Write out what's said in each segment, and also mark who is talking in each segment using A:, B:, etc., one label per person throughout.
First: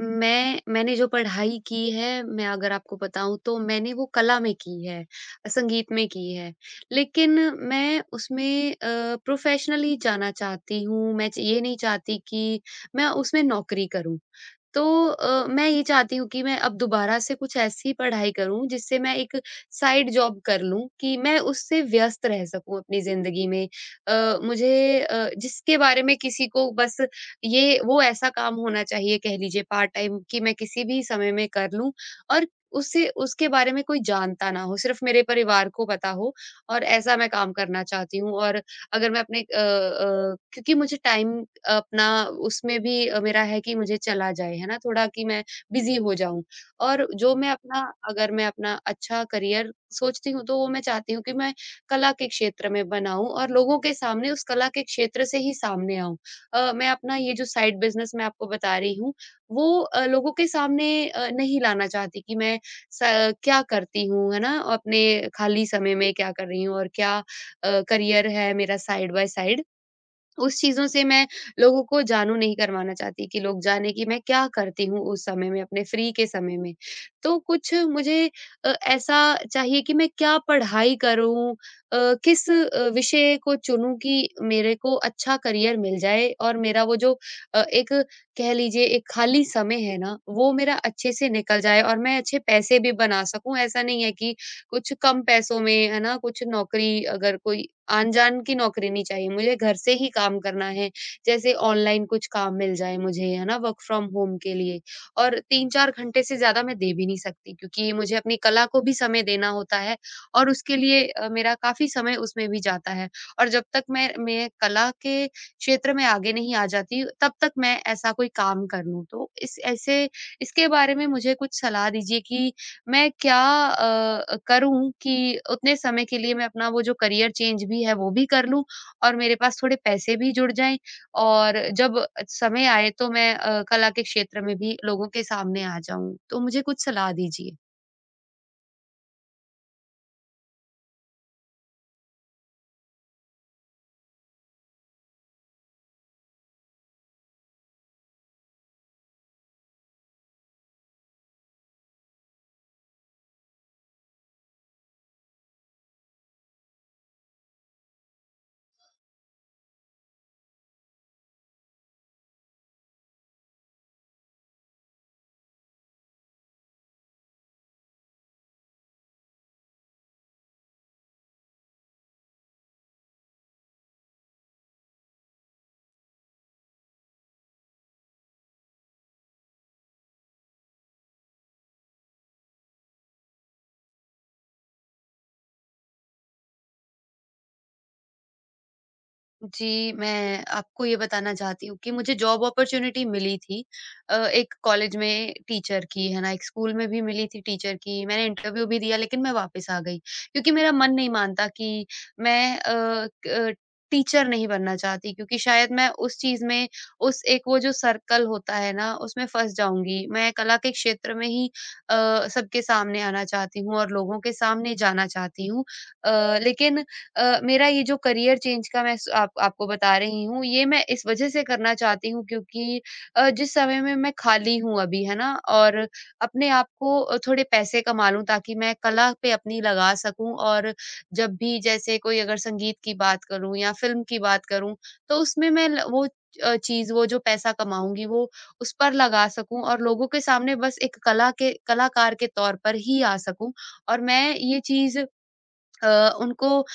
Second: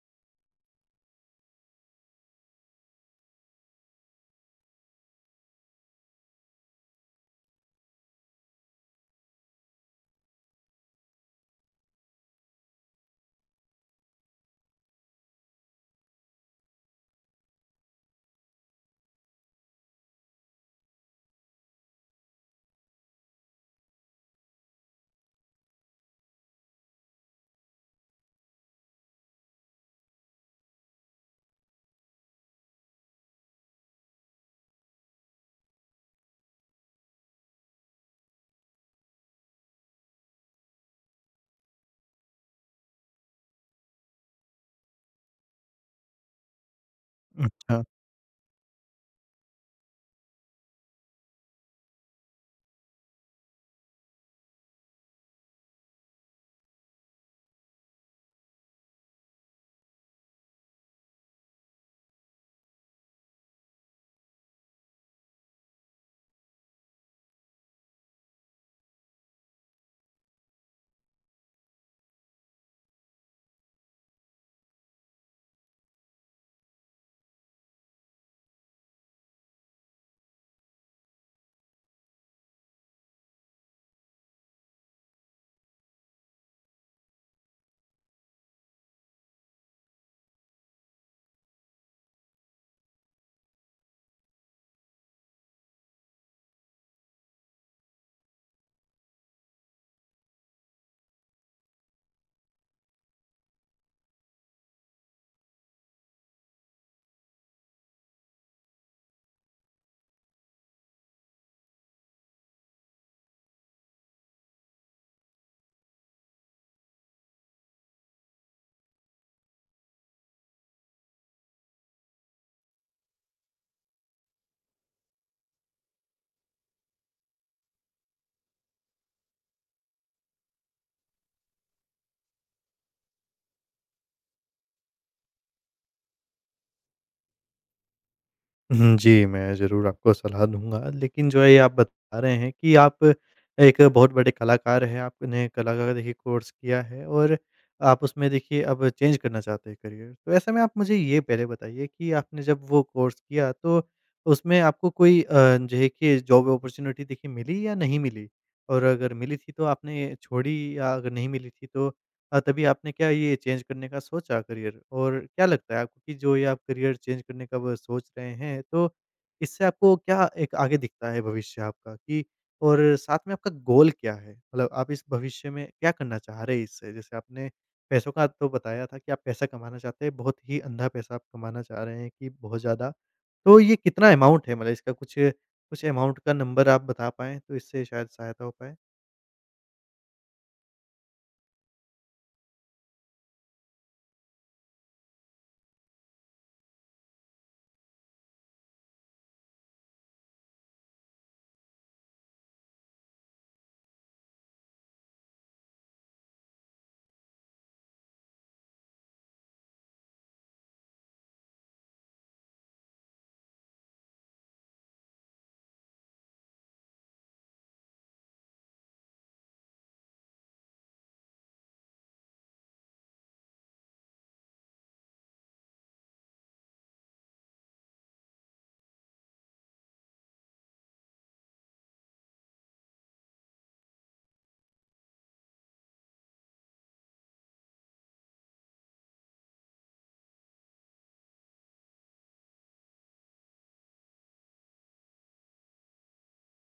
A: मैंने जो पढ़ाई की है, मैं अगर आपको बताऊँ तो मैंने वो कला में की है, संगीत में की है। लेकिन मैं उसमें प्रोफ़ेशनली जाना चाहती हूँ, मैं च ये नहीं चाहती कि मैं उसमें नौकरी करूँ। तो मैं ये चाहती हूँ कि मैं अब दोबारा से कुछ ऐसी पढ़ाई करूँ जिससे मैं एक साइड जॉब कर लूँ कि मैं उससे व्यस्त रह सकूँ अपनी ज़िंदगी में। जिसके बारे में किसी को बस ये वो ऐसा काम होना चाहिए कह लीजिए पार्ट टाइम कि मैं किसी भी समय में कर लूँ और उससे उसके बारे में कोई जानता ना हो, सिर्फ़ मेरे परिवार को पता हो और ऐसा मैं काम करना चाहती हूँ और अगर मैं अपने अ अ, क्योंकि मुझे टाइम अपना उसमें भी मेरा है कि मुझे चला जाए, है ना? थोड़ा कि मैं बिज़ी हो जाऊँ और जो मैं अपना
B: अच्छा।
A: अगर मैं अपना अच्छा करियर सोचती हूँ, तो वो मैं चाहती हूँ कि मैं कला के क्षेत्र में बनाऊँ और लोगों के सामने उस कला के क्षेत्र से ही सामने आऊँ। मैं अपना ये जो साइड बिज़नेस मैं आपको बता रही हूँ, वो लोगों के सामने नहीं लाना चाहती कि मैं स क्या करती हूँ, है ना? अपने खाली समय में क्या कर रही हूँ और क्या करियर है मेरा साइड बाय साइड, उस चीज़ों से मैं लोगों को जानू नहीं करवाना चाहती कि लोग जाने कि मैं क्या करती हूँ उस समय में, अपने फ्री के समय में। तो कुछ मुझे ऐसा चाहिए कि मैं क्या पढ़ाई करूँ अ, किस विषय को चुनूँ कि मेरे को अच्छा करियर मिल जाए और मेरा वो जो अ, एक कह लीजिए एक खाली समय है ना, वो मेरा अच्छे से निकल जाए और मैं अच्छे पैसे भी बना सकूँ। ऐसा नहीं है कि कुछ कम पैसों में, है ना, कुछ नौकरी अगर कोई आन-जान की नौकरी नहीं चाहिए, मुझे घर से ही काम करना है। जैसे ऑनलाइन कुछ काम मिल जाए मुझे, है ना, वर्क फ्रॉम होम के लिए और 3-4 घंटे से ज़्यादा मैं दे भी नहीं सकती क्योंकि मुझे अपनी कला को भी समय देना होता है और उसके लिए मेरा काफ़ी समय उसमें भी जाता है और जब तक मैं कला के क्षेत्र में आगे नहीं आ जाती, तब तक मैं ऐसा कोई काम कर लूँ। तो इस ऐसे इसके बारे में मुझे कुछ सलाह दीजिए कि मैं क्या करूँ कि उतने समय के लिए मैं अपना वो जो करियर चेंज भी है वो भी कर लूँ और मेरे पास थोड़े पैसे भी जुड़ जाएँ और जब समय आए तो मैं कला के क्षेत्र में भी लोगों के सामने आ जाऊँ। तो मुझे कुछ सलाह दीजिए।
B: हुँ, जी, मैं ज़रूर आपको सलाह दूँगा, लेकिन जो है ये आप बता रहे हैं कि आप एक बहुत बड़े कलाकार हैं, आपने कला का देखिए कोर्स किया है और आप उसमें देखिए अब चेंज करना चाहते हैं करियर। तो ऐसे में आप मुझे ये पहले बताइए कि आपने जब वो कोर्स किया तो उसमें आपको कोई देखिए जॉब अपॉर्च्युनिटी देखिए मिली या नहीं मिली? और अगर मिली थी तो आपने छोड़ी, या अगर नहीं मिली थी तो तभी आपने क्या ये चेंज करने का सोचा करियर? और क्या लगता है आपको कि जो ये आप करियर चेंज करने का ब सोच रहे हैं, तो इससे आपको क्या एक आगे दिखता है भविष्य आपका कि, और साथ में आपका गोल क्या है? मतलब आप इस भविष्य में क्या करना चाह रहे हैं इससे? जैसे आपने पैसों का तो बताया था कि आप पैसा कमाना चाहते हैं, बहुत ही अंधा पैसा आप कमाना चाह रहे हैं कि बहुत ज़्यादा। तो ये कितना अमाउंट है? मतलब इसका कुछ कुछ अमाउंट का नंबर आप बता पाएँ, तो इससे शायद सहायता हो पाए।
A: जी, मैं आपको ये बताना चाहती हूँ कि मुझे जॉब अपॉर्च्युनिटी मिली थी एक कॉलेज में टीचर की, है ना? एक स्कूल में भी मिली थी टीचर की। मैंने इंटरव्यू भी दिया लेकिन मैं वापस आ गई क्योंकि मेरा मन नहीं मानता कि मैं अ, क अ, टीचर नहीं बनना चाहती क्योंकि शायद मैं उस चीज़ में उस एक वो जो सर्कल होता है ना, उसमें फँस जाऊँगी। मैं कला के क्षेत्र में ही सबके सामने आना चाहती हूँ और लोगों के सामने जाना चाहती हूँ। लेकिन मेरा ये जो करियर चेंज का मैं स आप आपको बता रही हूँ, ये मैं इस वजह से करना चाहती हूँ क्योंकि जिस समय में मैं खाली हूँ अभी, है ना? और अपने आप को थोड़े पैसे कमा लूँ ताकि मैं कला पे अपनी लगा सकूँ और जब भी जैसे कोई अगर संगीत की बात करूँ या फ़िल्म की बात करूँ, तो उसमें मैं ल वो चीज़ वो जो पैसा कमाऊँगी वो उस पर लगा सकूँ और लोगों के सामने बस एक कला के कलाकार के तौर पर ही आ सकूँ और मैं ये चीज़ अ, उनको अ,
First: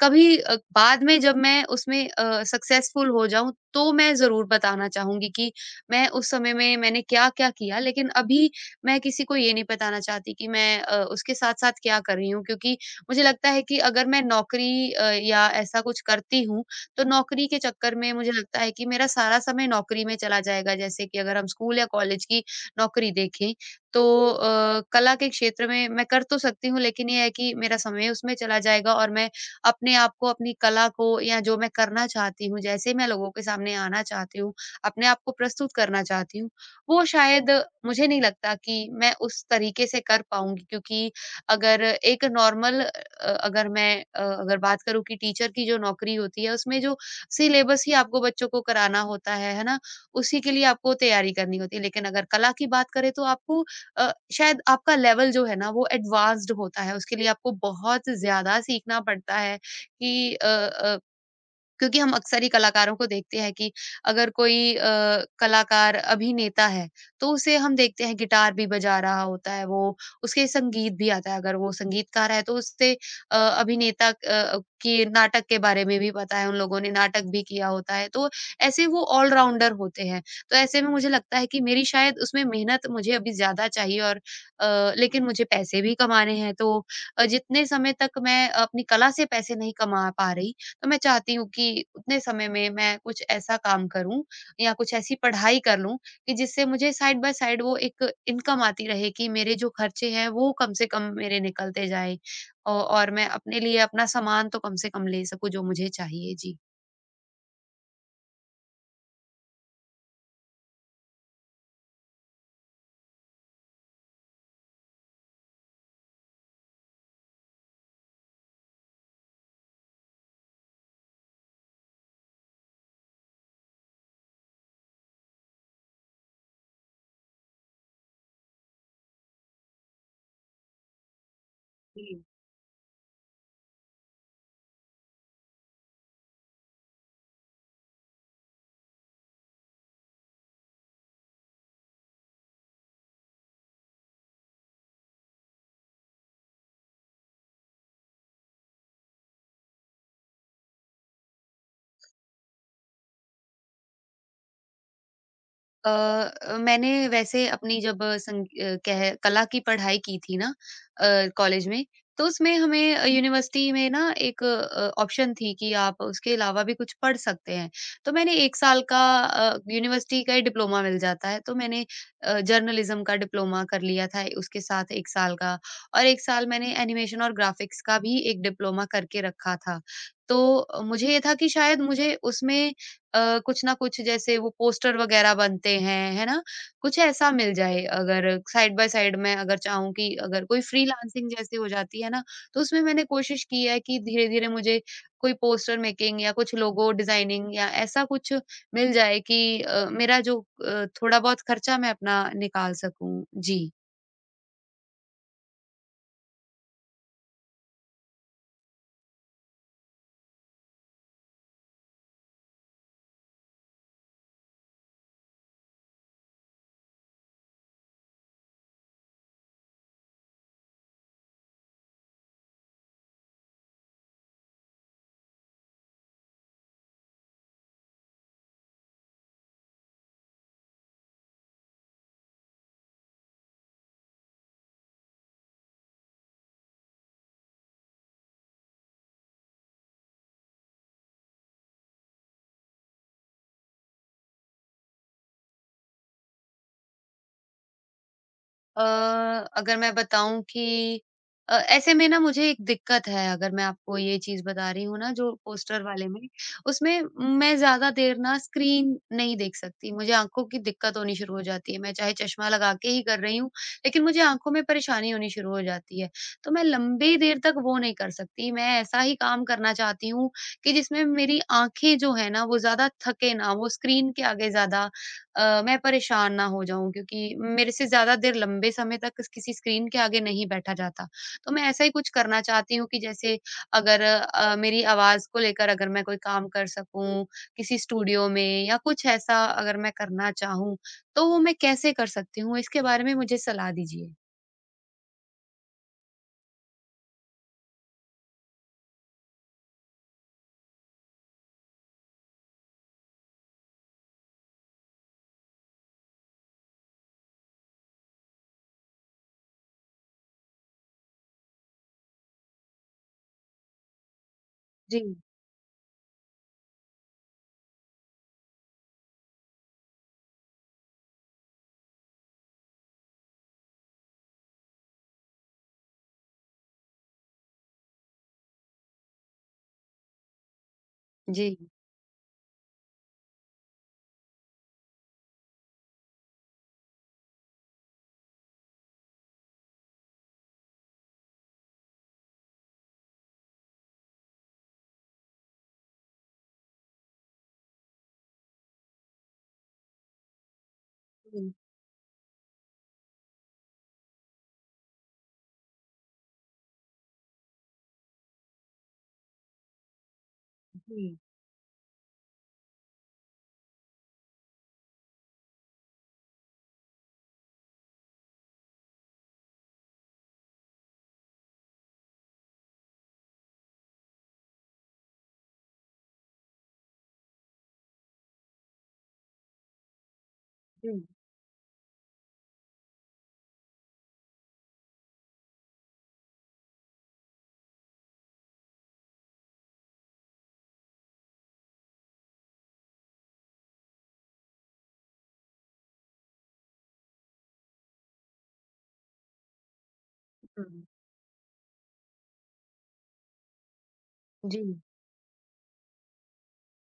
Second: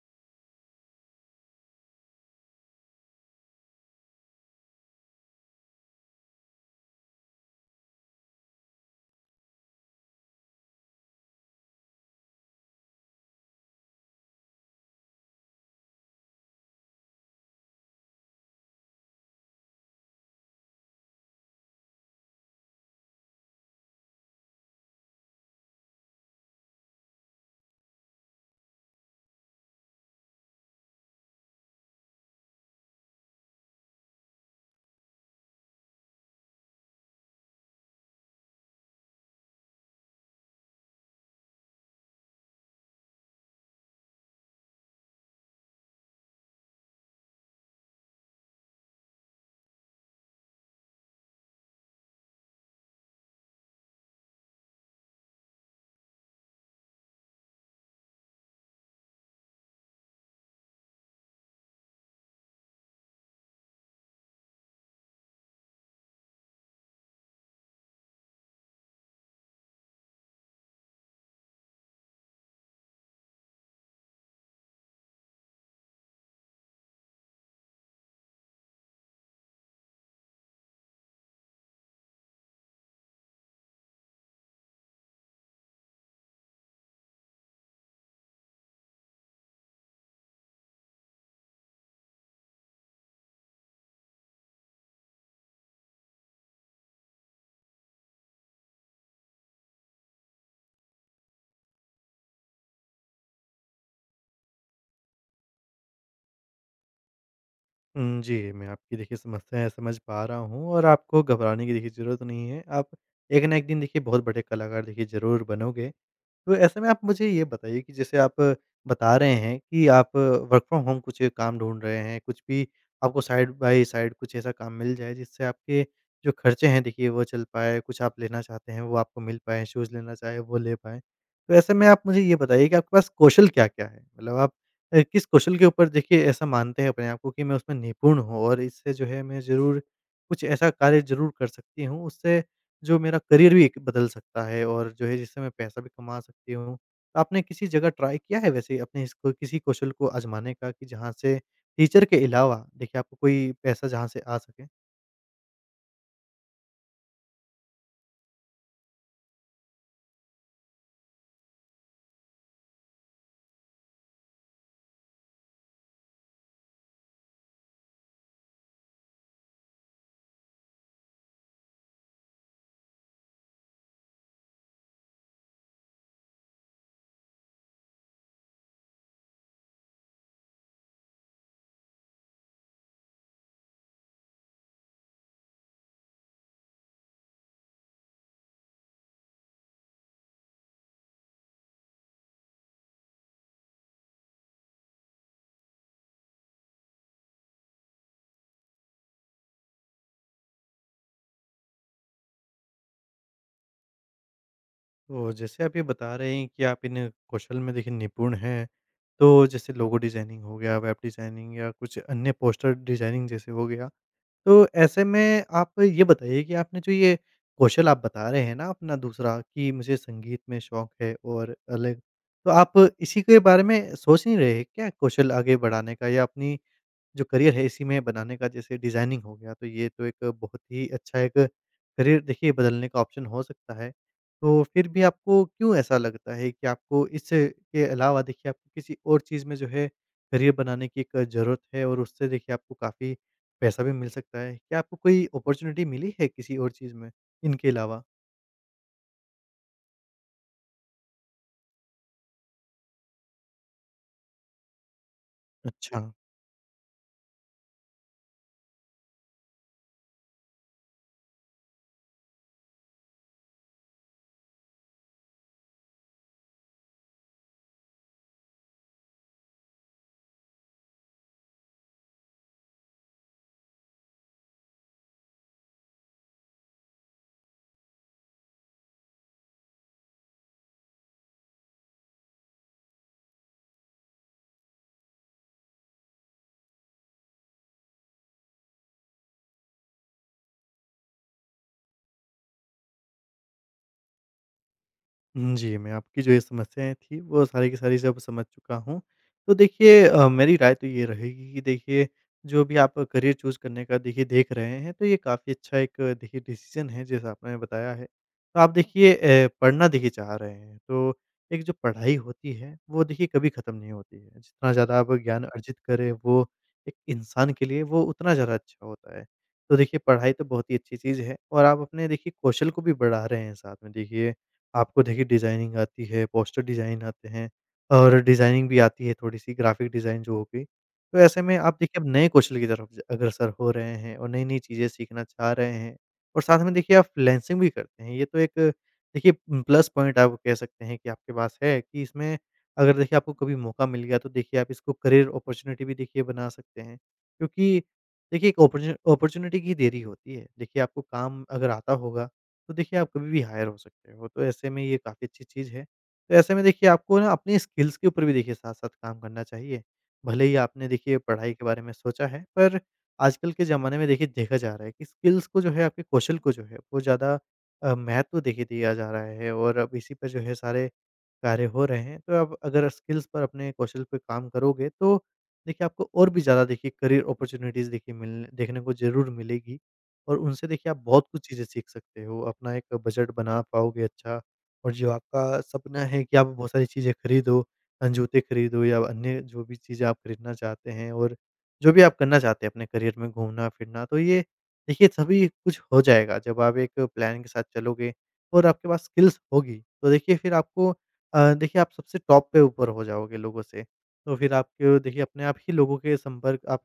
A: कभी अ, बाद में जब मैं उसमें सक्सेसफुल हो जाऊँ तो मैं ज़रूर बताना चाहूँगी कि मैं उस समय में मैंने क्या-क्या किया। लेकिन अभी मैं किसी को ये नहीं बताना चाहती कि मैं उसके साथ-साथ क्या कर रही हूँ क्योंकि मुझे लगता है कि अगर मैं नौकरी या ऐसा कुछ करती हूँ, तो नौकरी के चक्कर में मुझे लगता है कि मेरा सारा समय नौकरी में चला जाएगा। जैसे कि अगर हम स्कूल या कॉलेज की नौकरी देखें, तो कला के क्षेत्र में मैं कर तो सकती हूँ लेकिन ये है कि मेरा समय उसमें चला जाएगा और मैं अपने आप को अपनी कला को या जो मैं करना चाहती हूँ जैसे मैं लोगों के सामने आना चाहती हूँ, अपने आप को प्रस्तुत करना चाहती हूँ, वो शायद मुझे नहीं लगता कि मैं उस तरीके से कर पाऊंगी क्योंकि अगर एक नॉर्मल अगर मैं अ, अगर बात करूँ कि टीचर की जो नौकरी होती है उसमें जो सिलेबस ही आपको बच्चों को कराना होता है ना, उसी के लिए आपको तैयारी करनी होती है। लेकिन अगर कला की बात करें, तो आपको शायद आपका लेवल जो है ना वो एडवांस्ड होता है, उसके लिए आपको बहुत ज़्यादा सीखना पड़ता है कि क्योंकि हम अक्सर ही कलाकारों को देखते हैं कि अगर कोई कलाकार अभिनेता है, तो उसे हम देखते हैं गिटार भी बजा रहा होता है वो, उसके संगीत भी आता है अगर वो संगीतकार है, तो उससे अभिनेता की नाटक के बारे में भी पता है, उन लोगों ने नाटक भी किया होता है, तो ऐसे वो ऑलराउंडर होते हैं। तो ऐसे में मुझे लगता है कि मेरी शायद उसमें मेहनत मुझे अभी ज़्यादा चाहिए और लेकिन मुझे पैसे भी कमाने हैं, तो जितने समय तक मैं अपनी कला से पैसे नहीं कमा पा रही, तो मैं चाहती हूँ कि उतने समय में मैं कुछ ऐसा काम करूँ या कुछ ऐसी पढ़ाई कर लूँ कि जिससे मुझे साइड बाय साइड वो एक इनकम आती रहे कि मेरे जो खर्चे हैं वो कम से कम मेरे निकलते जाए और मैं अपने लिए अपना सामान तो कम से कम ले सकूं जो मुझे चाहिए जी।
B: हुँ, जी, मैं आपकी देखिए समस्याएँ समझ पा रहा हूँ, और आपको घबराने की देखिए ज़रूरत नहीं है। आप एक ना एक दिन देखिए बहुत बड़े कलाकार देखिए ज़रूर बनोगे। तो ऐसे में आप मुझे ये बताइए कि जैसे आप बता रहे हैं कि आप वर्क फ्रॉम होम कुछ काम ढूँढ रहे हैं, कुछ भी आपको साइड बाय साइड कुछ ऐसा काम मिल जाए जिससे आपके जो खर्चे हैं देखिए वो चल पाएँ, कुछ आप लेना चाहते हैं वो आपको मिल पाएँ, शूज़ लेना चाहे वो ले पाएँ। तो ऐसे में आप मुझे ये बताइए कि आपके पास कौशल क्या-क्या है? मतलब आप किस कौशल के ऊपर देखिए ऐसा मानते हैं अपने आप को कि मैं उसमें निपुण हूँ, और इससे जो है मैं ज़रूर कुछ ऐसा कार्य ज़रूर कर सकती हूँ, उससे जो मेरा करियर भी एक बदल सकता है, और जो है जिससे मैं पैसा भी कमा सकती हूँ। तो आपने किसी जगह ट्राई किया है वैसे अपने इसको किसी कौशल को आज़माने का कि जहाँ से टीचर के अलावा देखिए आपको कोई पैसा जहाँ से आ सके?
A: मैंने वैसे अपनी जब अ, संग अ, कह कला की पढ़ाई की थी ना अ, कॉलेज में, तो उसमें हमें यूनिवर्सिटी में ना एक ऑप्शन थी कि आप उसके अलावा भी कुछ पढ़ सकते हैं। तो मैंने 1 साल का यूनिवर्सिटी का ही डिप्लोमा मिल जाता है, तो मैंने जर्नलिज़्म का डिप्लोमा कर लिया था उसके साथ 1 साल का और 1 साल मैंने एनिमेशन और ग्राफ़िक्स का भी एक डिप्लोमा करके रखा था। तो मुझे ये था कि शायद मुझे उसमें कुछ ना कुछ जैसे वो पोस्टर वगैरह बनते हैं, है ना? कुछ ऐसा मिल जाए अगर साइड बाय साइड मैं अगर चाहूँ कि अगर कोई फ्रीलांसिंग जैसे हो जाती है ना, तो उसमें मैंने कोशिश की है कि धीरे-धीरे मुझे कोई पोस्टर मेकिंग या कुछ लोगो डिज़ाइनिंग या ऐसा कुछ मिल जाए कि मेरा जो थोड़ा बहुत खर्चा मैं अपना निकाल सकूँ। जी।
B: तो जैसे आप ये बता रहे हैं कि आप इन कौशल में देखिए निपुण हैं, तो जैसे लोगो डिज़ाइनिंग हो गया, वेब डिज़ाइनिंग या कुछ अन्य पोस्टर डिज़ाइनिंग जैसे हो गया। तो ऐसे में आप ये बताइए कि आपने जो ये कौशल आप बता रहे हैं ना अपना दूसरा, कि मुझे संगीत में शौक है और अलग, तो आप इसी के बारे में सोच नहीं रहे क्या कौशल आगे बढ़ाने का या अपनी जो करियर है इसी में बनाने का? जैसे डिज़ाइनिंग हो गया, तो ये तो एक बहुत ही अच्छा एक करियर देखिए बदलने का ऑप्शन हो सकता है। तो फिर भी आपको क्यों ऐसा लगता है कि आपको इसके अलावा देखिए आपको किसी और चीज़ में जो है करियर बनाने की एक ज़रूरत है, और उससे देखिए आपको काफ़ी पैसा भी मिल सकता है। क्या आपको कोई अपॉर्च्युनिटी मिली है किसी और चीज़ में, इनके अलावा?
A: अ, अगर मैं बताऊँ कि ऐसे में ना मुझे एक दिक्कत है अगर मैं आपको ये चीज़ बता रही हूँ ना जो पोस्टर
B: अच्छा।
A: वाले में, उसमें मैं ज़्यादा देर ना स्क्रीन नहीं देख सकती, मुझे आँखों की दिक्कत होनी शुरू हो जाती है, मैं चाहे चश्मा लगा के ही कर रही हूँ, लेकिन मुझे आँखों में परेशानी होनी शुरू हो जाती है। तो मैं लंबी देर तक वो नहीं कर सकती, मैं ऐसा ही काम करना चाहती हूँ कि जिसमें मेरी आँखें जो है ना वो ज़्यादा थके ना, वो स्क्रीन के आगे ज़्यादा मैं परेशान ना हो जाऊँ क्योंकि मेरे से ज़्यादा देर लंबे समय तक किसी स्क्रीन के आगे नहीं बैठा जाता। तो मैं ऐसा ही कुछ करना चाहती हूँ कि जैसे अगर मेरी आवाज़ को लेकर अगर मैं कोई काम कर सकूँ, किसी स्टूडियो में या कुछ ऐसा अगर मैं करना चाहूँ, तो वो मैं कैसे कर सकती हूँ? इसके बारे में मुझे सलाह दीजिए।
B: हुँ, जी, मैं आपकी जो ये समस्याएँ थी वो सारी की सारी सब समझ चुका हूँ। तो देखिए मेरी राय तो ये रहेगी कि देखिए जो भी आप करियर चूज़ करने का देखिए देख रहे हैं, तो ये काफ़ी अच्छा एक देखिए डिसीज़न है, जैसा आपने बताया है। तो आप देखिए पढ़ना देखिए चाह रहे हैं, तो एक जो पढ़ाई होती है वो देखिए कभी ख़त्म नहीं होती है। जितना
A: जी,
B: ज़्यादा आप
A: जी।
B: ज्ञान अर्जित करें, वो एक इंसान के लिए वो उतना ज़्यादा अच्छा होता है। तो देखिए पढ़ाई तो बहुत ही अच्छी चीज़ है, और आप अपने देखिए कौशल को भी बढ़ा रहे हैं साथ में। देखिए, आपको देखिए डिज़ाइनिंग आती है, पोस्टर डिज़ाइन आते हैं, और डिज़ाइनिंग भी आती है थोड़ी-सी, ग्राफ़िक डिज़ाइन जो हो गई। तो ऐसे
A: जी,
B: में आप देखिए अब नए कौशल की तरफ अग्रसर हो रहे हैं और नई-नई चीज़ें सीखना चाह रहे हैं, और साथ में देखिए आप फ्रीलांसिंग भी करते हैं। ये तो एक देखिए प्लस पॉइंट आप कह सकते हैं कि आपके पास है, कि इसमें अगर देखिए आपको कभी मौका मिल गया, तो देखिए आप इसको करियर अपॉर्च्युनिटी भी देखिए बना सकते हैं। क्योंकि देखिए एक अपॉर्च्युनिटी की देरी होती है। देखिए आपको काम अगर आता होगा, तो देखिए आप कभी भी हायर हो सकते हो। तो ऐसे में ये काफ़ी अच्छी चीज़ है। तो ऐसे में देखिए आपको ना अपनी स्किल्स के ऊपर भी देखिए साथ-साथ काम करना चाहिए। भले ही आपने
A: जी,
B: देखिए पढ़ाई के बारे में सोचा है, पर आजकल के ज़माने में देखिए देखा जा रहा है कि स्किल्स को जो है, आपके कौशल को जो है वो ज़्यादा महत्व देखिए दिया जा रहा है, और अब इसी पर जो है सारे कार्य हो रहे हैं। तो आप अगर स्किल्स पर अपने कौशल पे काम करोगे, तो देखिए आपको और भी ज़्यादा देखिए करियर अपॉर्च्युनिटीज़ देखिए मिलने, देखने को ज़रूर मिलेगी। और उनसे देखिए
A: जी,
B: आप बहुत कुछ चीज़ें सीख सकते हो, अपना एक बजट बना पाओगे अच्छा, और जो आपका सपना है कि आप बहुत सारी चीज़ें खरीदो, जूते खरीदो या अन्य जो भी चीज़ें आप खरीदना चाहते हैं, और जो भी आप करना चाहते हैं अपने करियर में घूमना-फिरना, तो ये देखिए सभी कुछ हो जाएगा जब आप एक प्लान के साथ चलोगे और आपके पास स्किल्स होगी, तो देखिए फिर
A: हुँ,
B: आपको देखिए आप सबसे टॉप पे ऊपर हो जाओगे लोगों से। तो फिर
A: जी,
B: आपके देखिए अपने आप ही लोगों के संपर्क आप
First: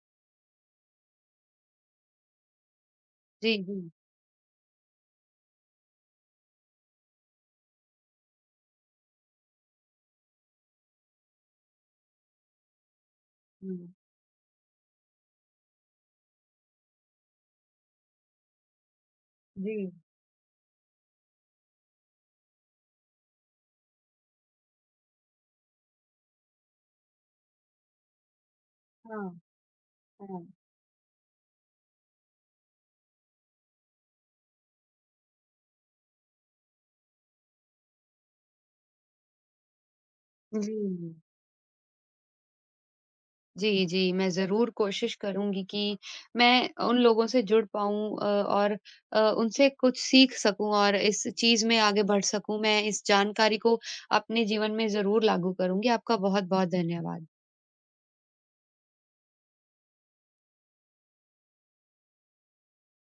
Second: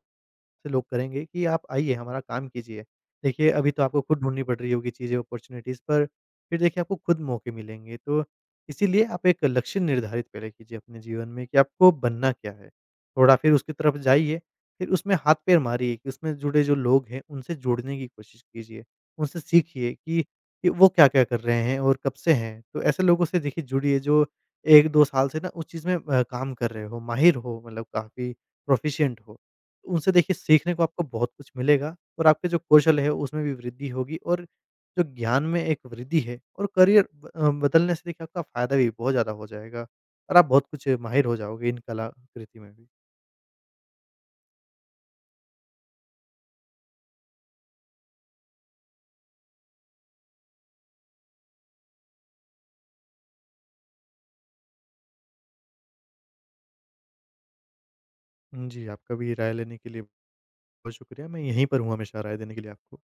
B: से लोग करेंगे कि आप आइए हमारा काम कीजिए। देखिए
A: जी,
B: अभी
A: जी,
B: तो आपको खुद ढूँढनी पड़ रही होगी चीज़ें, अपॉर्च्युनिटीज़, पर फिर देखिए आपको खुद मौके मिलेंगे। तो इसीलिए आप एक लक्ष्य निर्धारित पहले कीजिए अपने जीवन में कि आपको बनना क्या है? थोड़ा फिर उसकी
A: हुँ,
B: तरफ जाइए, फिर उसमें हाथ-पैर मारिए कि उसमें जुड़े जो लोग हैं उनसे जुड़ने की कोशिश कीजिए। उनसे
A: जी,
B: सीखिए कि वो क्या-क्या कर रहे हैं और कब से हैं। तो ऐसे लोगों से देखिए जुड़िए जो 1-2 साल से ना उस चीज़ में काम कर रहे हो, माहिर हो, मतलब काफ़ी प्रोफ़िशिएंट
A: हाँ,
B: हो। उनसे देखिए
A: हाँ,
B: सीखने को आपको बहुत कुछ मिलेगा, और आपके जो कौशल है उसमें भी वृद्धि होगी, और जो ज्ञान में एक वृद्धि है और करियर बदलने से देखिए आपका फ़ायदा भी बहुत ज़्यादा हो जाएगा, और आप बहुत
A: जी।
B: कुछ माहिर हो जाओगे इन कलाकृति में भी।
A: जी, जी। मैं ज़रूर कोशिश करूँगी कि मैं उन लोगों से जुड़ पाऊँ और उनसे कुछ सीख सकूँ और इस चीज़ में आगे बढ़ सकूँ। मैं इस जानकारी को अपने जीवन में ज़रूर लागू करूँगी। आपका बहुत-बहुत धन्यवाद।
B: जी, आपका भी राय लेने के लिए बहुत शुक्रिया। मैं यहीं पर हूँ हमेशा राय देने के लिए आपको।